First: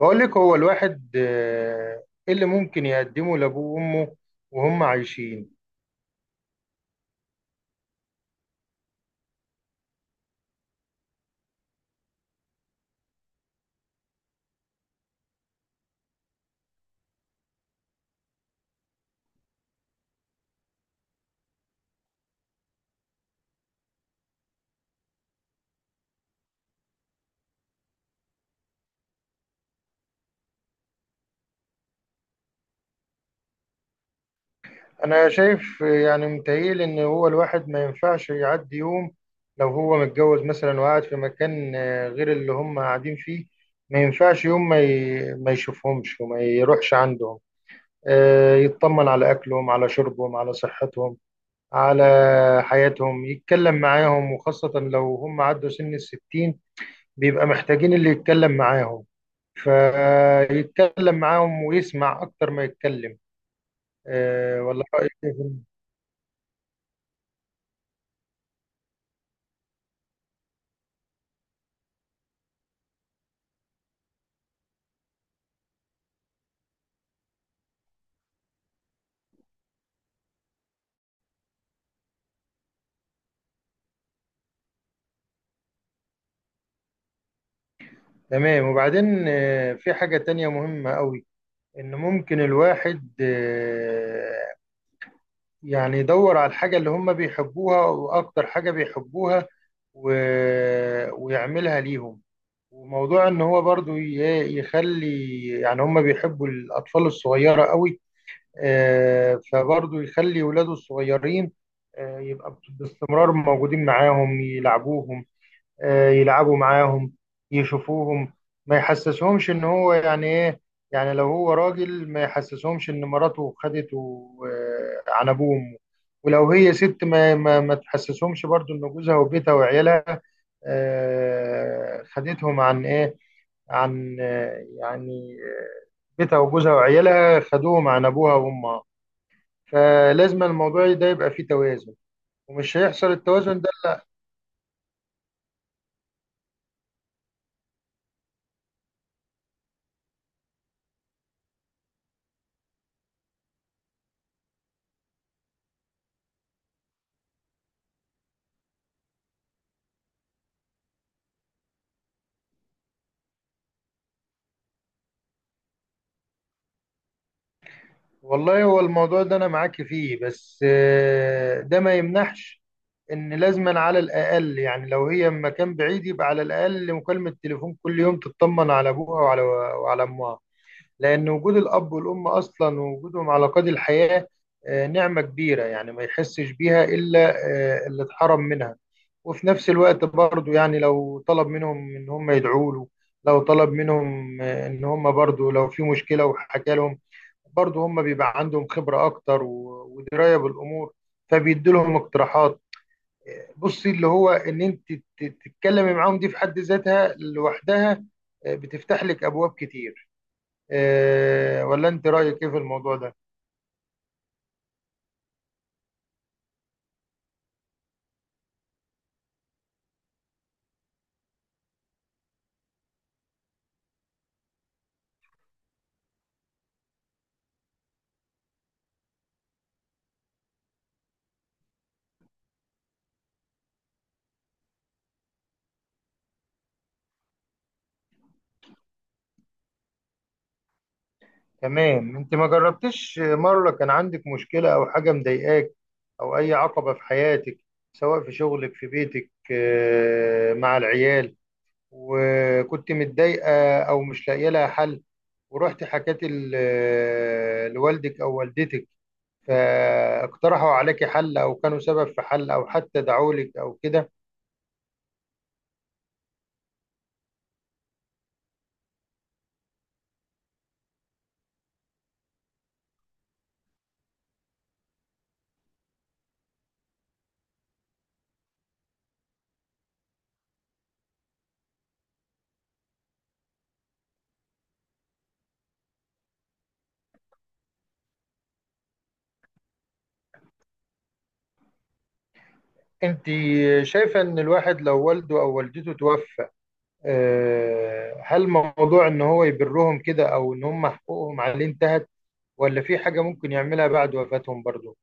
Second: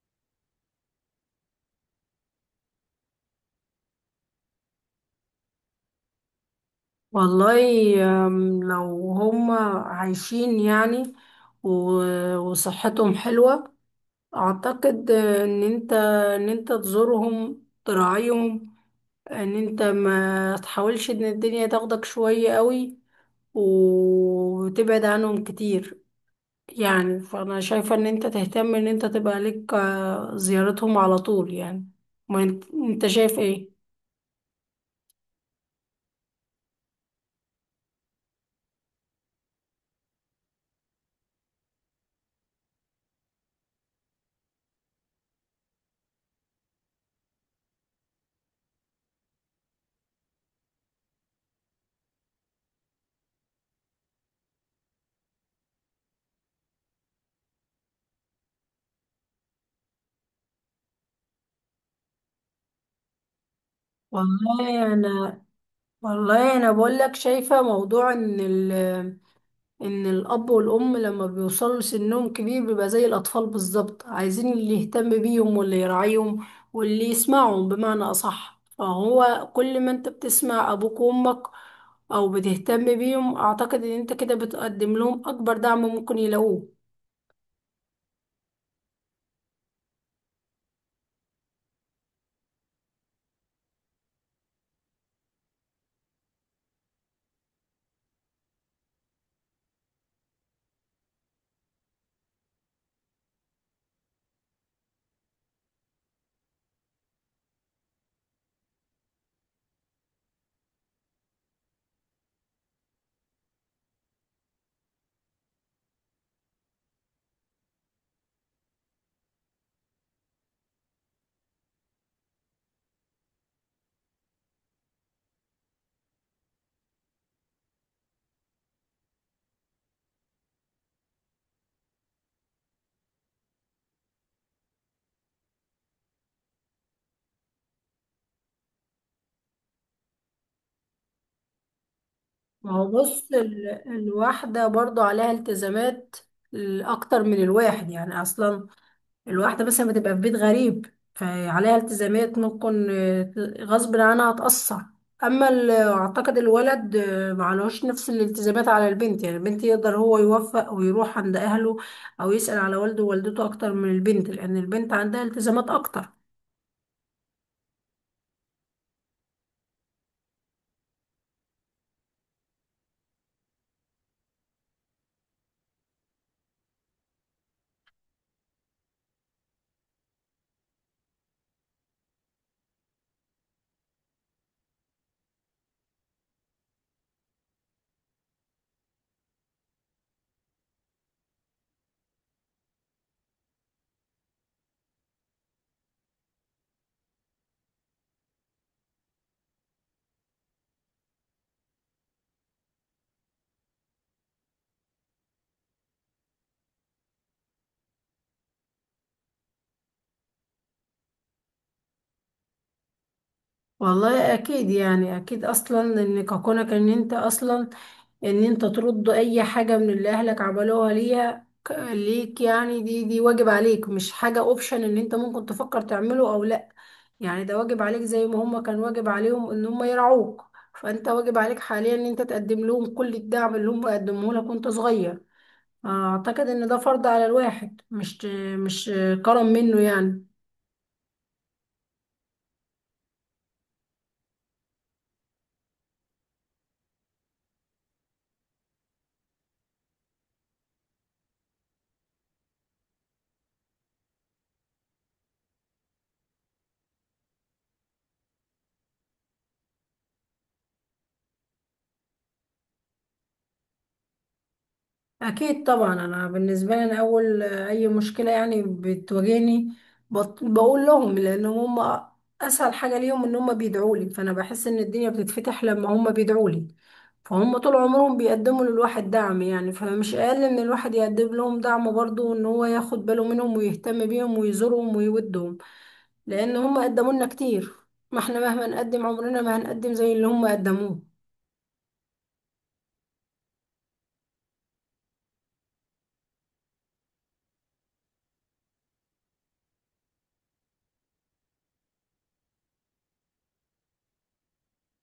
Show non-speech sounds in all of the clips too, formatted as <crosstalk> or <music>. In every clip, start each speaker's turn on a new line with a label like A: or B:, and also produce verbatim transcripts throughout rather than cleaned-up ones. A: بقول لك هو الواحد آه، إيه اللي ممكن يقدمه لأبوه وأمه وهم عايشين.
B: والله، أم، لو هم عايشين يعني، و- وصحتهم حلوة. أعتقد إن أنت إن أنت تزورهم تراعيهم، إن أنت ما تحاولش إن الدنيا تاخدك شوية قوي وتبعد عنهم كتير. يعني فأنا شايفة إن أنت تهتم إن أنت تبقى لك آه، زيارتهم على طول يعني. ما أنت أنت شايف إيه؟
A: أنا شايف، آه، يعني متهيألي إن هو الواحد ما ينفعش يعدي يوم لو هو متجوز مثلا وقاعد في مكان آه، غير اللي هم قاعدين فيه. ما ينفعش يوم ما ي- ما يشوفهمش وما يروحش عندهم. آه، يطمن على أكلهم، على شربهم، على صحتهم، على حياتهم، يتكلم معاهم، وخاصة لو هم عدوا سن الستين بيبقى محتاجين اللي يتكلم معاهم، فيتكلم معاهم ويسمع اكتر ما يتكلم. آه، والله
B: والله
A: رأيك إيه
B: أنا
A: في-
B: والله أنا بقول لك شايفة موضوع إن ال ان الاب والام لما بيوصلوا سنهم كبير بيبقى زي الاطفال بالظبط، عايزين اللي يهتم بيهم واللي يراعيهم واللي يسمعهم بمعنى اصح. فهو كل ما انت بتسمع ابوك وامك او بتهتم بيهم، اعتقد ان انت كده بتقدم لهم اكبر دعم ممكن يلاقوه.
A: تمام، وبعدين آه، في حاجة تانية مهمة قوي، ان ممكن الواحد آه، يعني يدور على الحاجة اللي هم بيحبوها واكتر حاجة بيحبوها و- ويعملها ليهم. وموضوع ان هو برضو ي- يخلي، يعني هم بيحبوا الاطفال الصغيرة قوي. آه، فبرضه يخلي ولاده الصغيرين آه، يبقى باستمرار موجودين معاهم، يلعبوهم، آه، يلعبوا معاهم، يشوفوهم. ما يحسسهمش ان هو يعني ايه. يعني لو هو راجل ما يحسسهمش ان مراته خدته آه، عن ابوه وامه. ولو هي ست ما ما, ما تحسسهمش برضو ان جوزها وبيتها وعيالها آه، خدتهم عن ايه، عن آه، يعني بيتها وجوزها وعيالها خدوهم عن ابوها وامها. فلازم الموضوع ده يبقى فيه توازن،
B: ما
A: ومش
B: هو
A: هيحصل
B: بص،
A: التوازن
B: ال-
A: ده.
B: الواحدة برضو عليها التزامات اكتر من الواحد، يعني اصلا الواحدة مثلا بتبقى في بيت غريب، فعليها التزامات ممكن آه، غصب عنها هتأثر. أما ال- أعتقد الولد آه، معلوش نفس الالتزامات على البنت، يعني البنت يقدر هو يوفق ويروح عند أهله أو يسأل على والده ووالدته أكتر من البنت، لأن البنت عندها التزامات أكتر.
A: والله هو الموضوع ده انا معاك فيه، بس آه، ده ما يمنعش ان لازما على الاقل، يعني لو هي مكان بعيد يبقى على الاقل مكالمة تليفون كل يوم تطمن على ابوها وعلى وعلى امها. لأن وجود الأب والأم أصلا ووجودهم على قيد الحياة آه، نعمة كبيرة، يعني ما يحسش بيها إلا آه، اللي اتحرم منها. وفي نفس الوقت برضو يعني لو طلب منهم إن هم يدعوا له، لو طلب منهم آه، إن هم برضو، لو في مشكلة وحكى لهم برضو هم بيبقى عندهم خبرة أكتر و- ودراية بالأمور، فبيدي لهم اقتراحات. آه، بصي، اللي هو إن أنت تت- تتكلمي معاهم دي في حد ذاتها لوحدها آه، بتفتح لك أبواب كتير. آه، ولا انت رايك ايه في الموضوع ده؟
B: والله أكيد، يعني أكيد أصلا إن كونك إن أنت أصلا ان انت ترد اي حاجة من اللي اهلك عملوها ليها ك- ليك، يعني دي دي واجب عليك مش حاجة اوبشن ان انت ممكن تفكر تعمله او لا. يعني ده واجب عليك زي ما هما كان واجب عليهم ان هما يرعوك. فانت واجب عليك حاليا ان انت تقدم لهم كل الدعم اللي هما قدموه لك وانت صغير. اعتقد ان ده فرض على الواحد، مش مش كرم منه يعني.
A: تمام. انت ما جربتش مره كان عندك مشكله او حاجه مضايقاك، او اي عقبه في حياتك، سواء في شغلك، في بيتك، آه، مع العيال، وكنت متضايقه او مش لاقيه لها حل، ورحت حكيت ال- آه، لوالدك او والدتك، فاقترحوا عليك حل، او كانوا سبب في حل، او حتى دعوا لك او كده؟
B: أكيد طبعا. أنا بالنسبة لي، أنا أول أي مشكلة يعني بتواجهني، بط- بقول لهم، لأن هم أسهل حاجة ليهم إن هم بيدعوا لي. فأنا بحس إن الدنيا بتتفتح لما هم بيدعوا لي. فهم طول عمرهم بيقدموا للواحد دعم، يعني فمش أقل إن الواحد يقدم لهم دعم برضه إن هو ياخد باله منهم ويهتم بيهم ويزورهم ويودهم، لأن هم قدموا لنا كتير. ما إحنا مهما نقدم، عمرنا ما هنقدم زي اللي هم قدموه.
A: انت شايفه ان الواحد لو والده او والدته توفى، آه، هل موضوع ان هو يبرهم كده، او ان هم حقوقهم عليه انتهت، ولا في حاجة ممكن يعملها بعد وفاتهم برضو؟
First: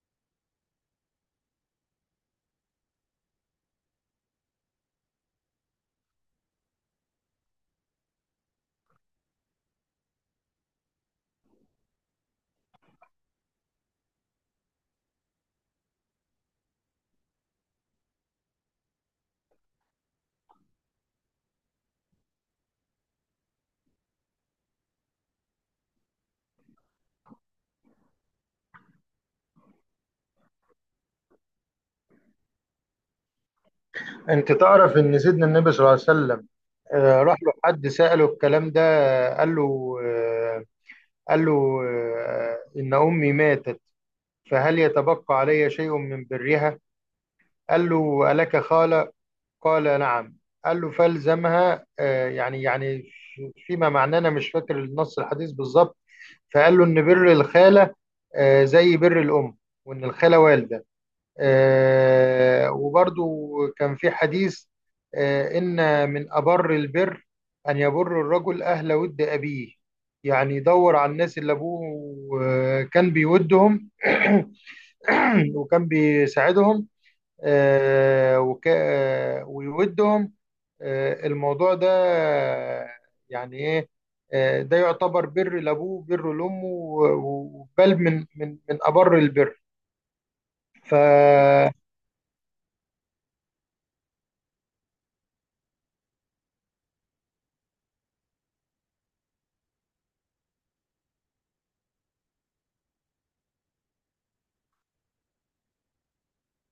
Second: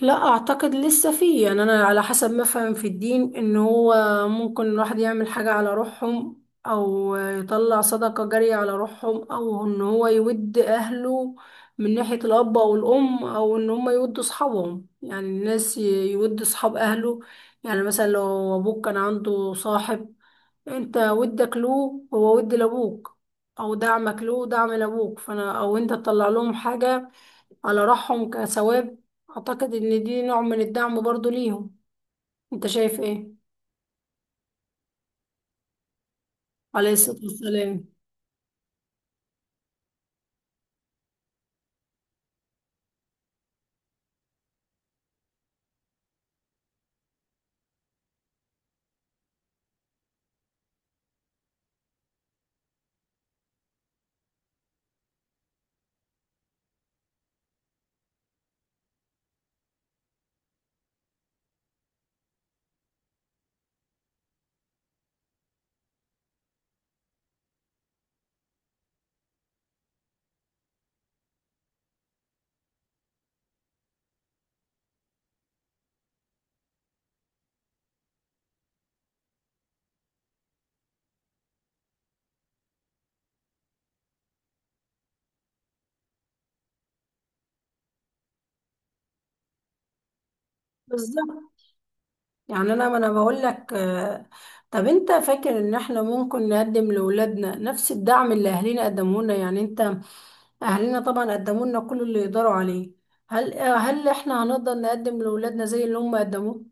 B: لا، اعتقد لسه فيه يعني، انا على حسب ما فهم في الدين ان هو ممكن الواحد يعمل حاجة على روحهم او يطلع صدقة جارية على روحهم، او ان هو يود اهله من ناحية الاب او الام، او ان هم يودوا اصحابهم، يعني الناس ي- يود اصحاب اهله. يعني مثلا لو ابوك كان عنده صاحب، انت ودك له، هو ود لابوك، او دعمك له دعم لابوك، فانا او انت تطلع لهم حاجة على روحهم كثواب. اعتقد ان دي نوع من الدعم برضو ليهم. انت شايف ايه؟
A: انت تعرف ان سيدنا النبي صلى الله عليه وسلم
B: عليه الصلاة
A: آه، راح له حد
B: والسلام.
A: سأله الكلام ده. آه، قال له آه، قال له آه، ان امي ماتت، فهل يتبقى علي شيء من برها؟ قال له: الك خالة؟ قال: نعم. قال له: فالزمها. آه، يعني يعني فيما معناه، انا مش فاكر النص الحديث بالظبط. فقال له إن بر الخالة آه، زي بر الأم، وإن الخالة والدة. آه، وبرضو كان في حديث آه، إن من أبر البر أن يبر الرجل أهل ود أبيه. يعني يدور على الناس اللي أبوه آه، كان بيودهم، <clears throat> وكان بيساعدهم، آه، وك... آه، ويودهم. آه، الموضوع ده آه، يعني ايه آه، ده يعتبر بر لابوه، بر لامه، و- و- وبل من من من ابر البر. ف
B: بالظبط. يعني انا، ما انا بقول لك، آه، طب انت فاكر ان احنا ممكن نقدم لاولادنا نفس الدعم اللي اهالينا قدموه لنا؟ يعني انت، اهالينا طبعا قدموا لنا كل اللي يقدروا عليه، هل آه، هل احنا هنقدر نقدم لاولادنا زي اللي هم قدموه؟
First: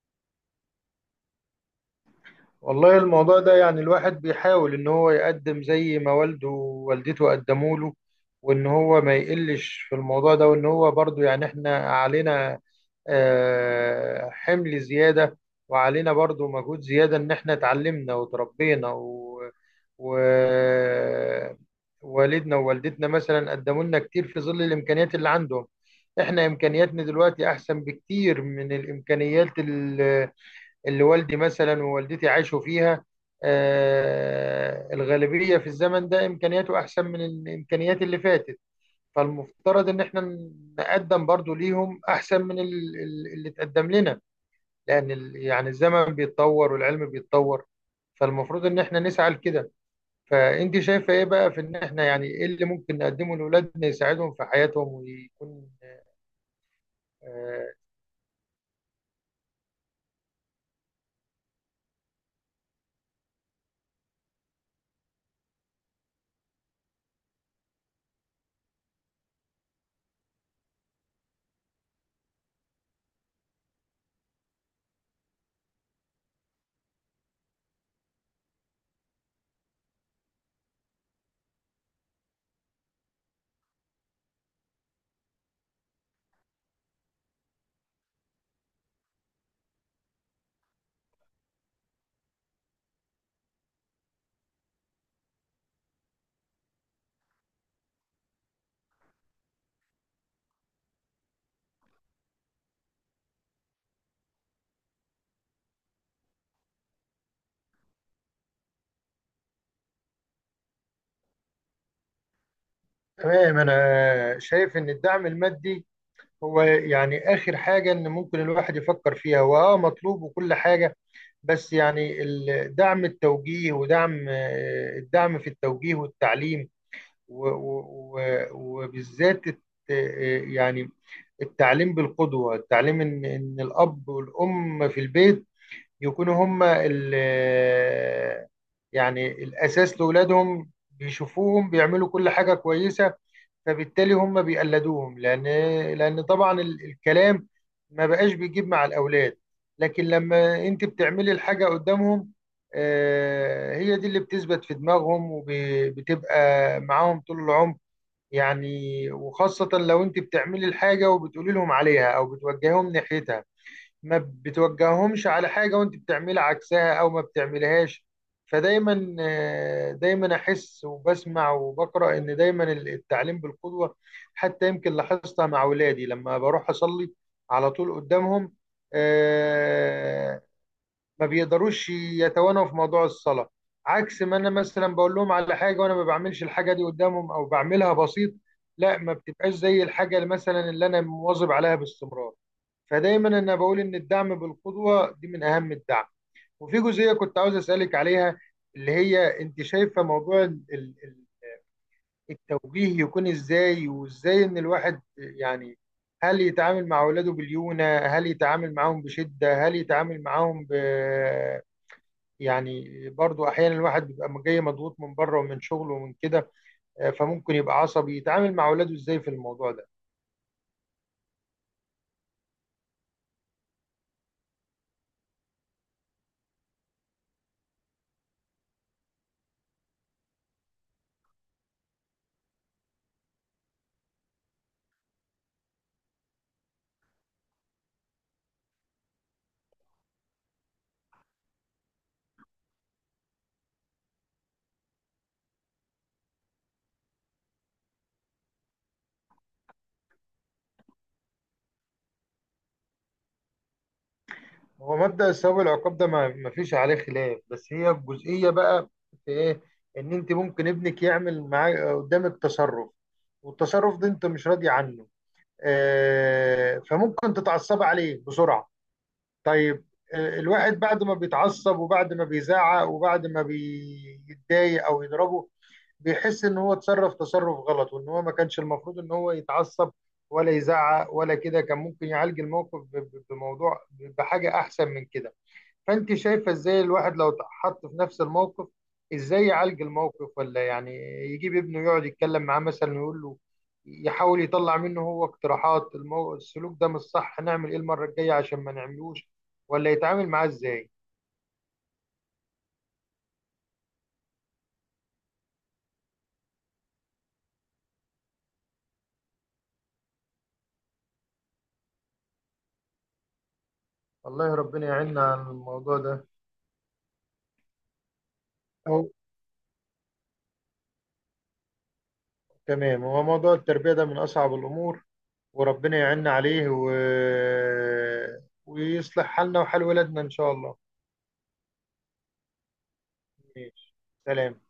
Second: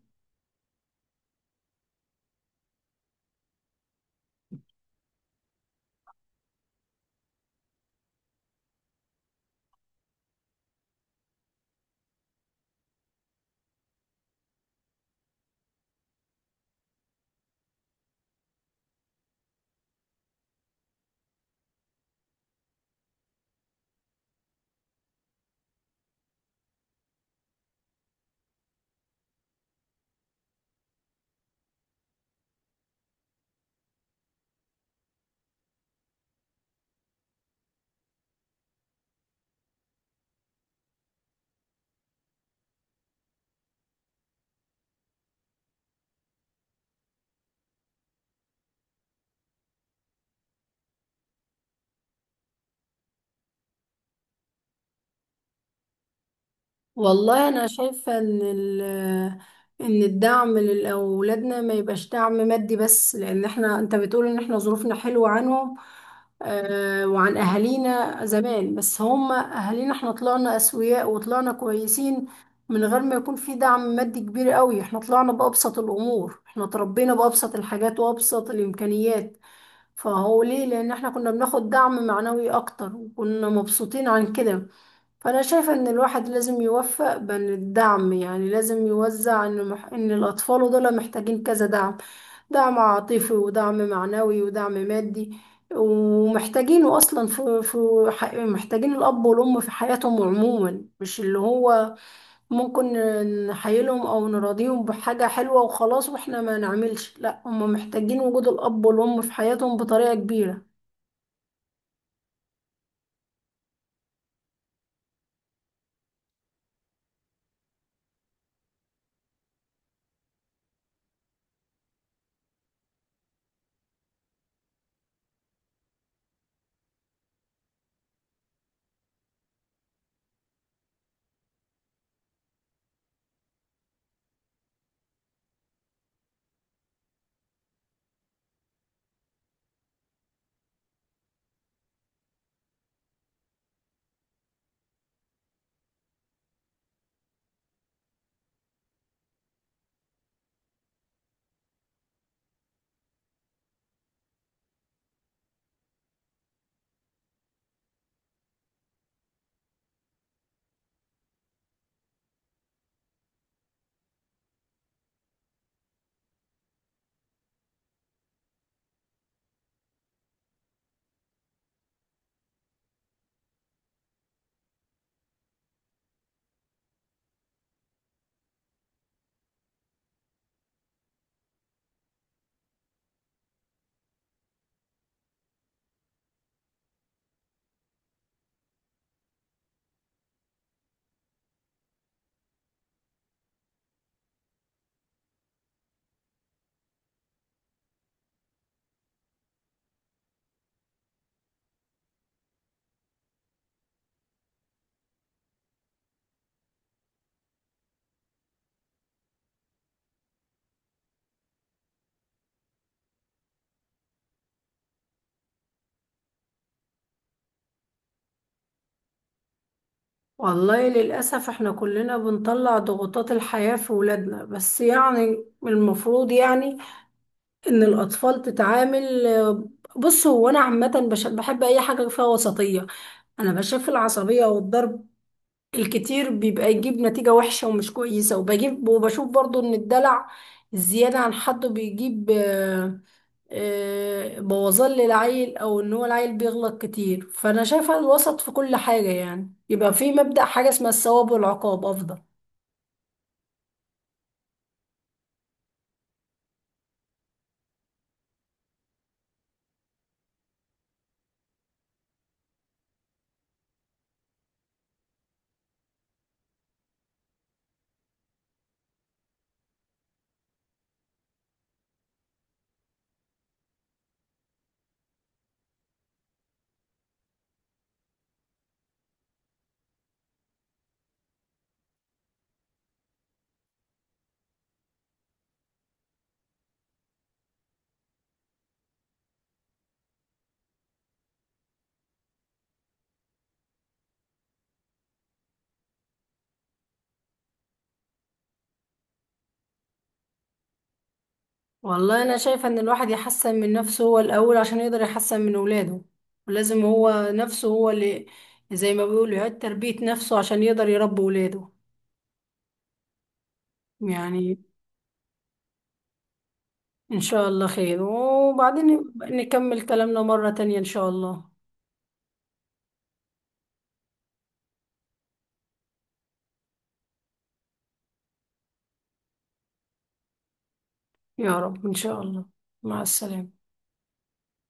A: والله الموضوع ده، يعني الواحد بيحاول ان هو يقدم زي ما والده ووالدته قدموا له، وان هو ما يقلش في الموضوع ده، وان هو برضو يعني احنا علينا آه، حمل زيادة، وعلينا برضو مجهود زيادة ان احنا اتعلمنا وتربينا و... و... والدنا ووالدتنا مثلا قدموا لنا كتير في ظل الامكانيات اللي عندهم. احنا امكانياتنا دلوقتي احسن بكتير من الامكانيات اللي والدي مثلا ووالدتي عاشوا فيها. آه، الغالبية في الزمن ده إمكانياته أحسن من الإمكانيات اللي فاتت، فالمفترض إن إحنا نقدم برضو ليهم أحسن من ال- ال- اللي اتقدم لنا، لأن ال- يعني الزمن بيتطور والعلم بيتطور، فالمفروض إن إحنا نسعى لكده. فأنت شايفة إيه بقى في إن إحنا، يعني إيه اللي ممكن نقدمه لأولادنا يساعدهم في حياتهم ويكون؟
B: والله انا
A: آه،
B: شايفة ان ال- ان الدعم لاولادنا ما يبقاش دعم مادي بس، لان احنا انت بتقول ان احنا ظروفنا حلوة عنهم آه وعن اهالينا زمان، بس هم اهالينا احنا طلعنا اسوياء وطلعنا كويسين من غير ما يكون في دعم مادي كبير قوي. احنا طلعنا بأبسط الامور، احنا تربينا بأبسط الحاجات وأبسط الامكانيات. فهو ليه؟ لان احنا كنا بناخد دعم معنوي اكتر وكنا مبسوطين عن كده. فأنا شايفة إن الواحد لازم يوفق بين الدعم، يعني لازم يوزع إن مح... إن الأطفال دول محتاجين كذا دعم: دعم عاطفي ودعم معنوي ودعم مادي. ومحتاجينه أصلا في في ح... محتاجين الأب والأم في حياتهم عموما، مش اللي هو ممكن نحيلهم أو نراضيهم بحاجة حلوة وخلاص وإحنا ما نعملش، لا، هم محتاجين وجود الأب والأم في حياتهم بطريقة كبيرة.
A: تمام، أنا شايف إن الدعم المادي هو يعني آخر حاجة إن ممكن الواحد يفكر فيها، وآه مطلوب وكل حاجة. بس يعني ال- دعم التوجيه ودعم، آه، الدعم في التوجيه والتعليم، و- و- و- وبالذات الت- آه، يعني التعليم بالقدوة، التعليم إن إن الأب والأم في البيت يكونوا هما ال- آه، يعني الأساس لأولادهم، بيشوفوهم بيعملوا كل حاجة كويسة، فبالتالي هم بيقلدوهم. لان لان طبعا ال- الكلام ما بقاش بيجيب مع الاولاد، لكن لما انت بتعملي الحاجه قدامهم، آه، هي دي اللي بتثبت في دماغهم وبتبقى معاهم طول العمر يعني. وخاصه لو انت بتعملي الحاجه وبتقولي لهم عليها او بتوجههم ناحيتها، ما بتوجههمش على حاجة وانت بتعملي عكسها او ما بتعملهاش. فدايما آه، دايما احس وبسمع وبقرا ان دايما التعليم بالقدوة. حتى يمكن لاحظتها مع اولادي، لما بروح اصلي على طول قدامهم، آه، ما بيقدروش يتوانوا في موضوع الصلاة، عكس ما انا مثلا بقول لهم على حاجة وانا ما بعملش الحاجة دي قدامهم او بعملها بسيط. لا، ما بتبقاش زي الحاجة اللي مثلا اللي انا مواظب عليها باستمرار. فدايما انا بقول ان الدعم بالقدوة دي من اهم الدعم. وفي جزئية كنت عاوز اسألك عليها، اللي هي انت شايفة موضوع ال- ال- التوجيه يكون ازاي، وازاي ان الواحد، يعني هل يتعامل مع اولاده باليونة، هل يتعامل معاهم بشدة، هل يتعامل معاهم ب يعني، برضو احيانا الواحد بيبقى جاي مضغوط من بره ومن شغله ومن كده، آه، فممكن يبقى عصبي. يتعامل مع اولاده ازاي في الموضوع ده؟
B: والله للأسف احنا كلنا بنطلع ضغوطات الحياة في ولادنا، بس يعني المفروض يعني ان الأطفال تتعامل. بص، هو أنا عامة بش- بحب أي حاجة فيها وسطية. أنا بشوف العصبية والضرب الكتير بيبقى يجيب نتيجة وحشة ومش كويسة، وبجيب وبشوف برضو ان الدلع الزيادة عن حده بيجيب آه، بوظان للعيل، او ان هو العيل بيغلط كتير، فانا شايفه الوسط في كل حاجه، يعني يبقى في مبدأ حاجه اسمها الثواب والعقاب افضل.
A: هو مبدأ الثواب العقاب ده ما ما فيش عليه خلاف، بس هي الجزئية بقى في ايه. ان انت ممكن ابنك يعمل معاك قدامك تصرف، والتصرف ده انت مش راضي عنه، آه، فممكن تتعصب عليه بسرعة. طيب، آه، الواحد بعد ما بيتعصب وبعد ما بيزعق وبعد ما بيتضايق او يضربه، بيحس ان هو اتصرف تصرف غلط، وان هو ما كانش المفروض ان هو يتعصب ولا يزعق ولا كده. كان ممكن يعالج الموقف ب- ب- بموضوع، بحاجة احسن من كده. فانت شايفه ازاي الواحد لو اتحط في نفس الموقف، ازاي يعالج الموقف، ولا يعني يجيب ابنه يقعد يتكلم معاه، مثلا يقول له، يحاول يطلع منه هو اقتراحات، المو... السلوك ده مش صح، نعمل ايه المره الجايه عشان ما نعملوش، ولا يتعامل معاه ازاي؟
B: والله انا شايفه ان الواحد يحسن من نفسه هو الاول عشان يقدر يحسن من اولاده، ولازم هو نفسه هو اللي زي ما بيقولوا يعيد تربيه نفسه عشان يقدر يربي اولاده
A: والله،
B: يعني.
A: ربنا يعيننا عن الموضوع ده.
B: ان شاء الله خير، وبعدين
A: أو.
B: نبقى نكمل كلامنا مره تانية ان شاء الله.
A: تمام. هو موضوع التربية ده من أصعب الأمور، وربنا يعيننا عليه و... ويصلح حالنا وحال ولادنا إن شاء الله.
B: يا رب ان شاء الله. مع السلامه.
A: ماشي. سلام.